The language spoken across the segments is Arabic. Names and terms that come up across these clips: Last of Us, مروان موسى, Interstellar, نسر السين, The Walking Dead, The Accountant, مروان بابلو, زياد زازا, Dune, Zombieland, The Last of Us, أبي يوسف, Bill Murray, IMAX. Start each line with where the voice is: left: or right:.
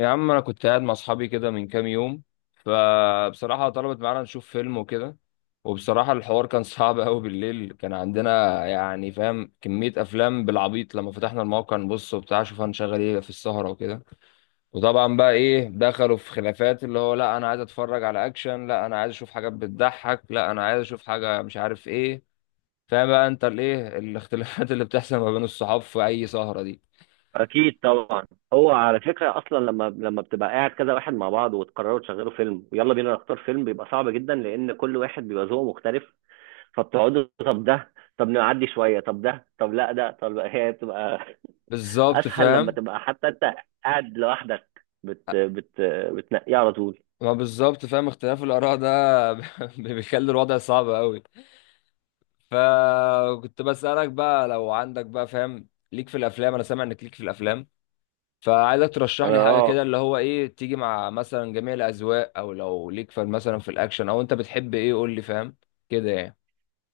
left: يا عم، انا كنت قاعد مع اصحابي كده من كام يوم. فبصراحة طلبت معانا نشوف فيلم وكده. وبصراحة الحوار كان صعب قوي. بالليل كان عندنا، يعني فاهم، كمية افلام بالعبيط. لما فتحنا الموقع نبص وبتاع، شوف هنشغل ايه في السهرة وكده. وطبعا بقى ايه، دخلوا في خلافات، اللي هو لا انا عايز اتفرج على اكشن، لا انا عايز اشوف حاجات بتضحك، لا انا عايز اشوف حاجة مش عارف ايه. فاهم بقى انت الايه؟ الاختلافات اللي بتحصل ما بين الصحاب في اي سهرة دي.
right: اكيد طبعا. هو على فكره اصلا لما بتبقى قاعد كذا واحد مع بعض وتقرروا تشغلوا فيلم ويلا بينا نختار فيلم، بيبقى صعب جدا لان كل واحد بيبقى ذوقه مختلف. فبتقعدوا طب ده، طب نعدي شويه، طب ده، طب لا ده، طب هي بتبقى
left: بالظبط
right: اسهل لما
left: فاهم.
right: تبقى حتى انت قاعد لوحدك بت بت بتنقيه على طول.
left: ما بالظبط فاهم، اختلاف الآراء ده بيخلي الوضع صعب قوي. فكنت بسألك بقى، لو عندك بقى فاهم ليك في الأفلام، أنا سامع إنك ليك في الأفلام. فعايزك ترشح لي
right: انا
left: حاجة كده،
right: اه
left: اللي هو إيه، تيجي مع مثلا جميع الأذواق، أو لو ليك في مثلا في الأكشن، أو أنت بتحب إيه، قول لي فاهم كده يعني.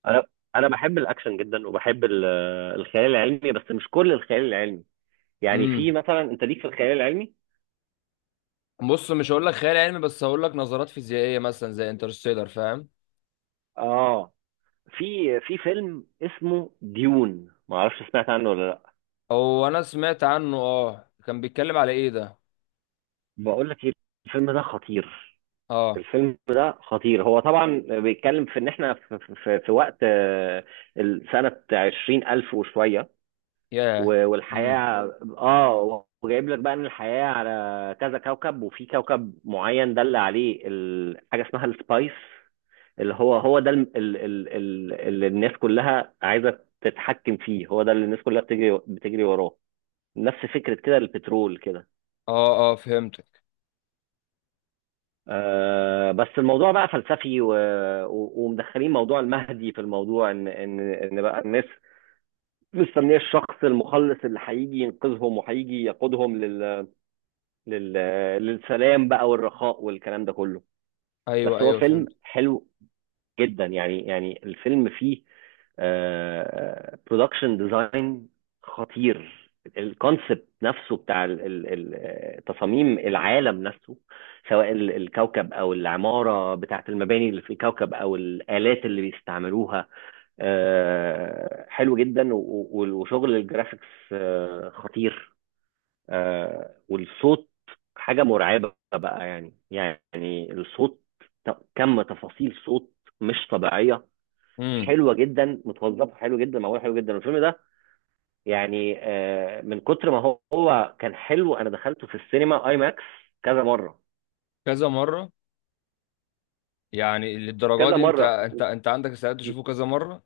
right: انا انا بحب الاكشن جدا، وبحب الخيال العلمي بس مش كل الخيال العلمي. يعني
left: امم.
right: في مثلا، انت ليك في الخيال العلمي؟
left: بص، مش هقول لك خيال علمي، بس هقول لك نظرات فيزيائية مثلا زي انترستيلر. فاهم؟
right: اه. في في فيلم اسمه ديون، ما اعرفش سمعت عنه ولا لا.
left: هو أنا سمعت عنه. أه، كان بيتكلم على إيه ده؟
right: بقول لك ايه، الفيلم ده خطير.
left: أه.
right: الفيلم ده خطير. هو طبعا بيتكلم في ان احنا في وقت سنة 20,000 وشوية،
left: ياه. امم.
right: والحياة اه، وجايب لك بقى ان الحياة على كذا كوكب، وفي كوكب معين دل عليه حاجة اسمها السبايس. اللي هو، هو ده اللي الناس كلها عايزة تتحكم فيه، هو ده اللي الناس كلها بتجري وراه. نفس فكرة كده البترول كده.
left: اه اه، فهمت.
right: آه بس الموضوع بقى فلسفي، ومدخلين موضوع المهدي في الموضوع، ان بقى الناس مستنيه الشخص المخلص اللي هيجي ينقذهم وهيجي يقودهم لل... للسلام بقى والرخاء والكلام ده كله. بس
left: ايوه
right: هو
left: ايوه،
right: فيلم
left: فهمت.
right: حلو جدا. يعني الفيلم فيه برودكشن ديزاين خطير. الكونسبت نفسه بتاع تصاميم العالم نفسه، سواء الكوكب او العماره بتاعت المباني اللي في الكوكب او الالات اللي بيستعملوها. حلو جدا وشغل الجرافيكس خطير والصوت حاجه مرعبه بقى. يعني الصوت كم تفاصيل صوت مش طبيعيه.
left: امم.
right: حلوه جدا، متوظفه حلو جدا، معموله حلو جدا الفيلم ده. يعني من كتر ما هو كان حلو انا دخلته في السينما اي ماكس كذا مره.
left: كذا مره. يعني للدرجه
right: كذا
left: دي انت
right: مره.
left: انت انت عندك استعداد تشوفه كذا مره؟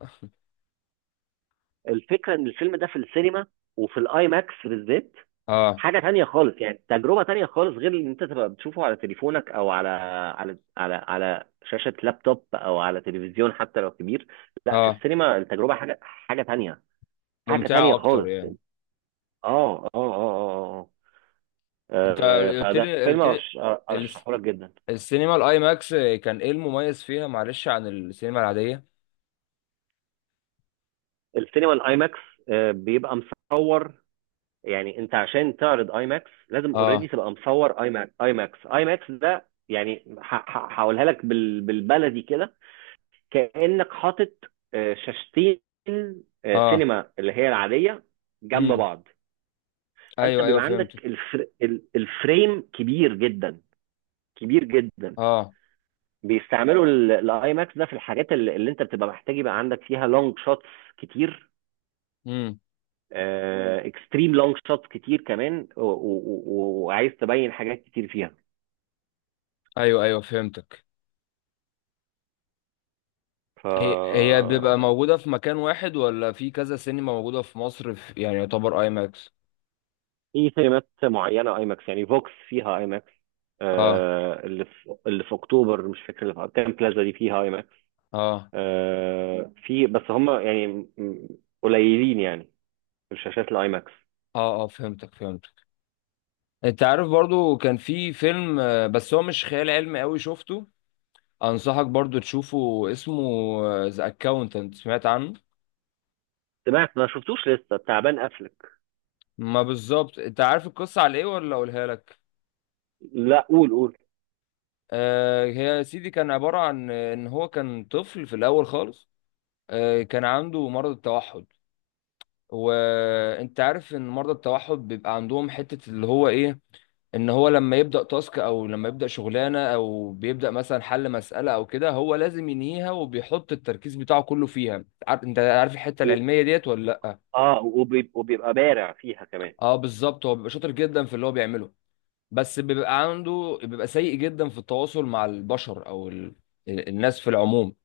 right: الفكره ان الفيلم ده في السينما وفي الاي ماكس بالذات
left: اه
right: حاجه تانية خالص. يعني تجربه تانية خالص، غير ان انت تبقى بتشوفه على تليفونك او على على شاشه لابتوب او على تلفزيون حتى لو كبير. لا في
left: اه.
right: السينما التجربه حاجه تانية. حاجه تانية
left: ممتعه اكتر
right: خالص.
left: يعني.
right: اه اه اه اه
left: انت قلت
right: فده
left: لي
right: فيلم،
left: قلت لي الس-
right: ارشحه لك جدا.
left: السينما الاي ماكس كان ايه المميز فيها؟ معلش، عن السينما العاديه.
right: السينما الاي ماكس بيبقى مصور. يعني انت عشان تعرض اي ماكس لازم اوريدي
left: اه.
right: تبقى مصور اي ماكس. اي ماكس ده يعني هقولها لك بالبلدي كده. كانك حاطط شاشتين
left: اه.
right: سينما اللي هي العاديه، جنب
left: امم.
right: بعض. فانت
left: ايوه ايوه،
right: بيبقى
left: فهمتك.
right: عندك الفريم كبير جدا، كبير جدا.
left: اه.
right: بيستعملوا الاي ماكس ده في الحاجات اللي انت بتبقى محتاج يبقى عندك فيها لونج شوتس كتير.
left: امم.
right: مم. اكستريم لونج شوتس كتير كمان، وعايز تبين حاجات كتير فيها.
left: ايوه ايوه، فهمتك.
right: ف
left: هي بيبقى موجوده في مكان واحد ولا في كذا سينما موجوده في مصر؟ في يعني يعتبر اي ماكس.
right: في سينمات معينه اي ماكس، يعني فوكس فيها اي ماكس،
left: اه
right: اللي في اكتوبر مش فاكر، اللي في كام بلازا دي فيها اي ماكس.
left: اه.
right: في بس هم يعني قليلين يعني الشاشات الاي ماكس.
left: اه اه، فهمتك فهمتك. انت عارف برضو كان في فيلم، بس هو مش خيال علمي قوي، شفته. انصحك برضو تشوفه، اسمه ذا اكاونتنت. سمعت عنه؟
right: سمعت ما شفتوش لسه، تعبان قفلك.
left: ما بالظبط، انت عارف القصة على ايه ولا اقولها لك؟
right: لا قول قول.
left: آه، هي يا سيدي كان عبارة عن، ان هو كان طفل في الاول خالص. آه، كان عنده مرض التوحد. وانت عارف ان مرضى التوحد بيبقى عندهم حتة اللي هو ايه. ان هو لما يبدا تاسك، او لما يبدا شغلانه، او بيبدا مثلا حل مساله او كده، هو لازم ينهيها وبيحط التركيز بتاعه كله فيها. انت عارف الحته العلميه ديت ولا لا؟
right: اه، وبيبقى بارع فيها كمان.
left: اه بالظبط، هو بيبقى شاطر جدا في اللي هو بيعمله. بس بيبقى سيء جدا في التواصل مع البشر، او الناس في العموم.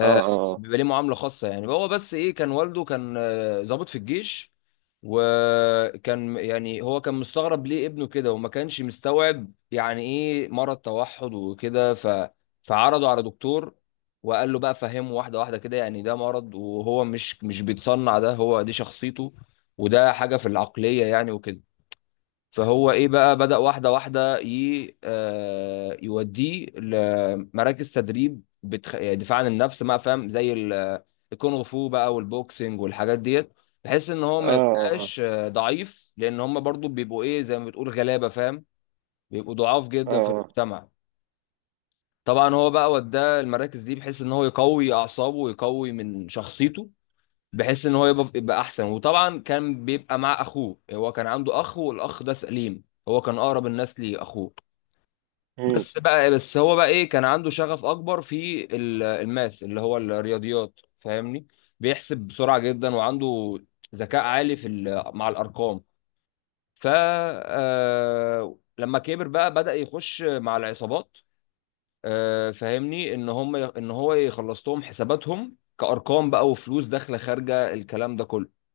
right: اه اه
left: بيبقى ليه معاملة خاصة يعني. هو بس ايه، كان والده كان، ضابط في الجيش. وكان يعني هو كان مستغرب ليه ابنه كده، وما كانش مستوعب يعني ايه مرض توحد وكده. فعرضه على دكتور. وقال له بقى فهمه واحدة واحدة كده، يعني ده مرض وهو مش بيتصنع، ده هو دي شخصيته. وده حاجة في العقلية يعني وكده. فهو ايه بقى، بدأ واحدة واحدة ي... آه، يوديه لمراكز تدريب، يعني دفاع عن النفس بقى. فاهم؟ زي الكونغ فو بقى والبوكسنج والحاجات ديت. بحيث ان هو
right: اه.
left: ما
right: اه
left: يبقاش ضعيف، لان هم برضو بيبقوا ايه، زي ما بتقول غلابة. فاهم؟ بيبقوا ضعاف
right: اه
left: جدا في
right: اه.
left: المجتمع. طبعا هو بقى وداه المراكز دي بحيث ان هو يقوي اعصابه ويقوي من شخصيته، بحيث ان هو يبقى احسن. وطبعا كان بيبقى مع اخوه. هو كان عنده اخ، والاخ ده سليم، هو كان اقرب الناس لاخوه.
right: امم.
left: بس هو بقى ايه، كان عنده شغف اكبر في الماث اللي هو الرياضيات. فاهمني؟ بيحسب بسرعة جدا، وعنده ذكاء عالي في مع الارقام. ف آه، لما كبر بقى بدأ يخش مع العصابات. فاهمني، ان هو يخلص لهم حساباتهم كارقام بقى، وفلوس داخله خارجه الكلام ده كله.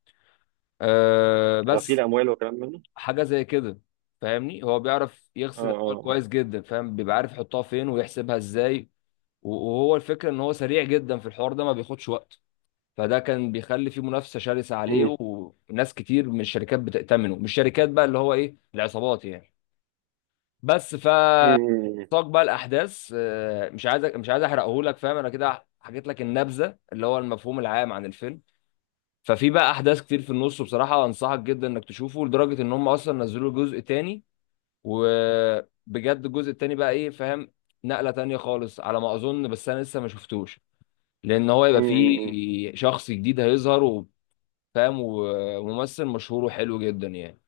left: أه
right: غسيل
left: بس،
right: اموال وكلام منه.
left: حاجه زي كده. فاهمني، هو بيعرف
right: اه
left: يغسل الاموال
right: اه اه.
left: كويس جدا. فاهم؟ بيبقى عارف يحطها فين ويحسبها ازاي. وهو الفكره ان هو سريع جدا في الحوار ده، ما بياخدش وقت. فده كان بيخلي فيه منافسه شرسه عليه.
right: امم.
left: وناس كتير من الشركات بتأتمنه، مش شركات بقى، اللي هو ايه، العصابات يعني. بس ف
right: امم.
left: ساق بقى الاحداث. مش عايز، احرقه لك. فاهم؟ انا كده حكيت لك النبذه اللي هو المفهوم العام عن الفيلم. ففي بقى احداث كتير في النص، بصراحه انصحك جدا انك تشوفه، لدرجه ان هم اصلا نزلوا جزء تاني. وبجد الجزء التاني بقى ايه، فاهم، نقله تانيه خالص على ما اظن. بس انا لسه ما شفتوش. لان هو يبقى
right: امم.
left: فيه شخص جديد هيظهر، وفاهم، وممثل مشهور وحلو جدا يعني.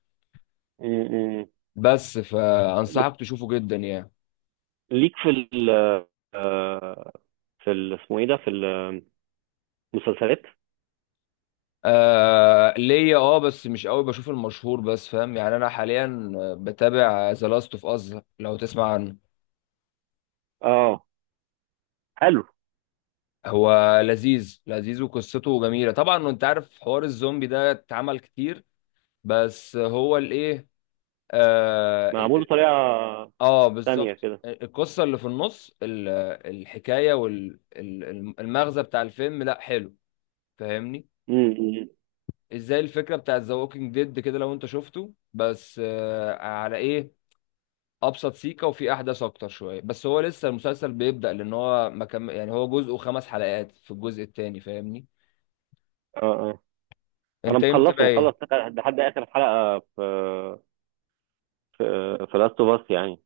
right: امم.
left: بس
right: بت-
left: فانصحك تشوفه جدا يعني.
right: ليك في ال آه، في ال اسمه ايه ده في المسلسلات؟
left: آه ليا اه، بس مش قوي بشوف المشهور بس. فاهم يعني، انا حاليا بتابع ذا لاست اوف اس، لو تسمع عنه.
right: اه حلو.
left: هو لذيذ لذيذ، وقصته جميلة طبعا. انت عارف حوار الزومبي ده اتعمل كتير، بس هو الايه، اه, ال-
right: معمول
left: ال-
right: بطريقه
left: آه
right: تانية
left: بالظبط.
right: كده.
left: القصة اللي في النص، الحكاية والمغزى بتاع الفيلم، لا حلو. فاهمني؟
right: امم.
left: ازاي الفكرة بتاعت ذا ووكينج ديد كده، لو انت شفته. بس على ايه، ابسط سيكة وفي احداث اكتر شوية. بس هو لسه المسلسل بيبدأ، لان هو مكمل يعني. هو جزءه 5 حلقات في الجزء التاني. فاهمني؟
right: اه اه. انا
left: انت امتى
right: مخلصه
left: بقى
right: مخلص
left: ايه،
right: لحد اخر حلقه في في في لاست اوف اس، يعني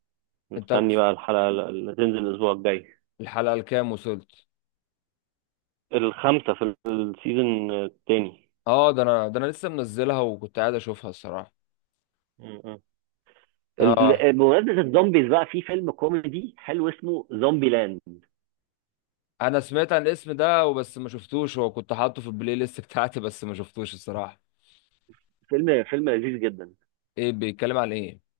left: انت
right: مستني بقى الحلقه اللي تنزل الاسبوع الجاي.
left: الحلقة الكام وصلت؟
right: الخمسة في السيزون التاني.
left: اه، ده انا لسه منزلها وكنت قاعد اشوفها الصراحة.
right: م- م.
left: اه،
right: بمناسبة الزومبيز بقى، في فيلم كوميدي حلو اسمه زومبي لاند.
left: انا سمعت عن الاسم ده وبس، ما شفتوش. هو كنت حاطه في البلاي ليست بتاعتي، بس ما شفتوش الصراحة.
right: فيلم لذيذ جدا.
left: ايه بيتكلم عن ايه؟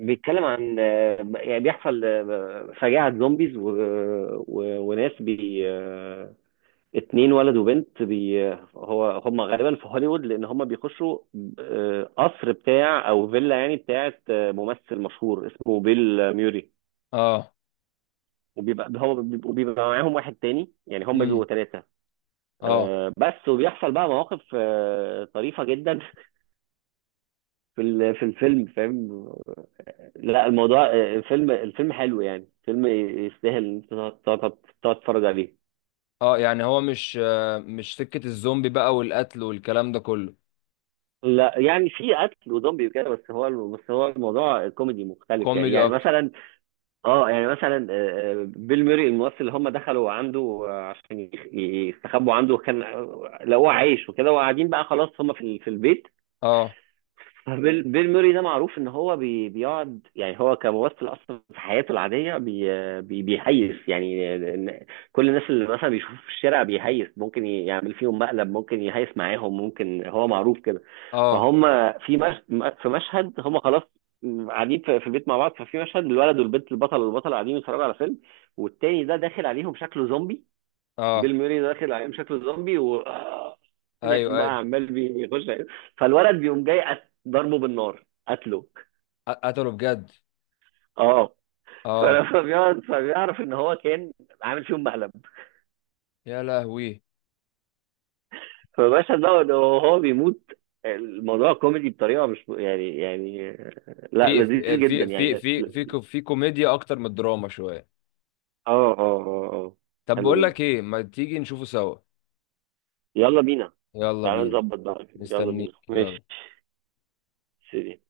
right: بيتكلم عن يعني بيحصل فجاعة زومبيز، وناس بي 2 ولد وبنت بي هو هم غالبا في هوليوود لان هم بيخشوا قصر بتاع او فيلا يعني بتاعت ممثل مشهور اسمه بيل ميوري.
left: اه.
right: وبيبقى هو بيبقى معاهم واحد تاني، يعني هم بيبقوا
left: امم.
right: ثلاثة.
left: اه
right: بس وبيحصل بقى مواقف طريفة جدا في في الفيلم، فاهم. لا الموضوع الفيلم حلو، يعني فيلم يستاهل ان انت تقعد تتفرج عليه.
left: اه. يعني هو مش سكة الزومبي بقى والقتل والكلام ده كله؟
right: لا يعني في قتل وزومبي وكده، بس هو، الموضوع كوميدي مختلف. يعني
left: كوميدي
right: يعني
left: اكتر؟
right: مثلا اه، يعني مثلا بيل ميري الممثل اللي هم دخلوا عنده عشان يستخبوا عنده، كان لقوه عايش وكده، وقاعدين بقى خلاص هم في البيت.
left: اه
right: بيل موري ده معروف ان هو بيقعد يعني هو كممثل اصلا في حياته العاديه بي بي بيهيس يعني كل الناس اللي مثلا بيشوفه في الشارع بيهيس، ممكن يعمل فيهم مقلب، ممكن يهيس معاهم، ممكن، هو معروف كده.
left: اه
right: فهم في مش في مشهد هم خلاص قاعدين في البيت مع بعض. ففي مشهد الولد والبنت، البطل والبطل قاعدين يتفرجوا على فيلم، والتاني ده داخل عليهم شكله زومبي.
left: اه.
right: بيل موري داخل عليهم شكله زومبي و في الاخر
left: ايوه
right: بقى
left: ايوه.
right: عمال بيخش عليه. فالولد بيقوم جاي، ضربه بالنار، قتله.
left: قتلوا بجد؟
right: اه.
left: اه.
right: فلما بيقعد فبيعرف ان هو كان عامل فيهم مقلب.
left: يا لهوي.
right: فباشا ده وهو بيموت. الموضوع كوميدي بطريقه مش يعني، يعني لا لذيذ جدا، يعني اه.
left: في كوميديا اكتر من الدراما شوية.
right: اه اه اه.
left: طب
right: حلو
left: بقول
right: جدا.
left: لك ايه، ما تيجي نشوفه سوا؟
right: يلا بينا.
left: يلا
right: تعالى
left: بينا.
right: نظبط بقى، يلا بينا
left: مستنيك،
right: ماشي،
left: يلا.
right: سيدي.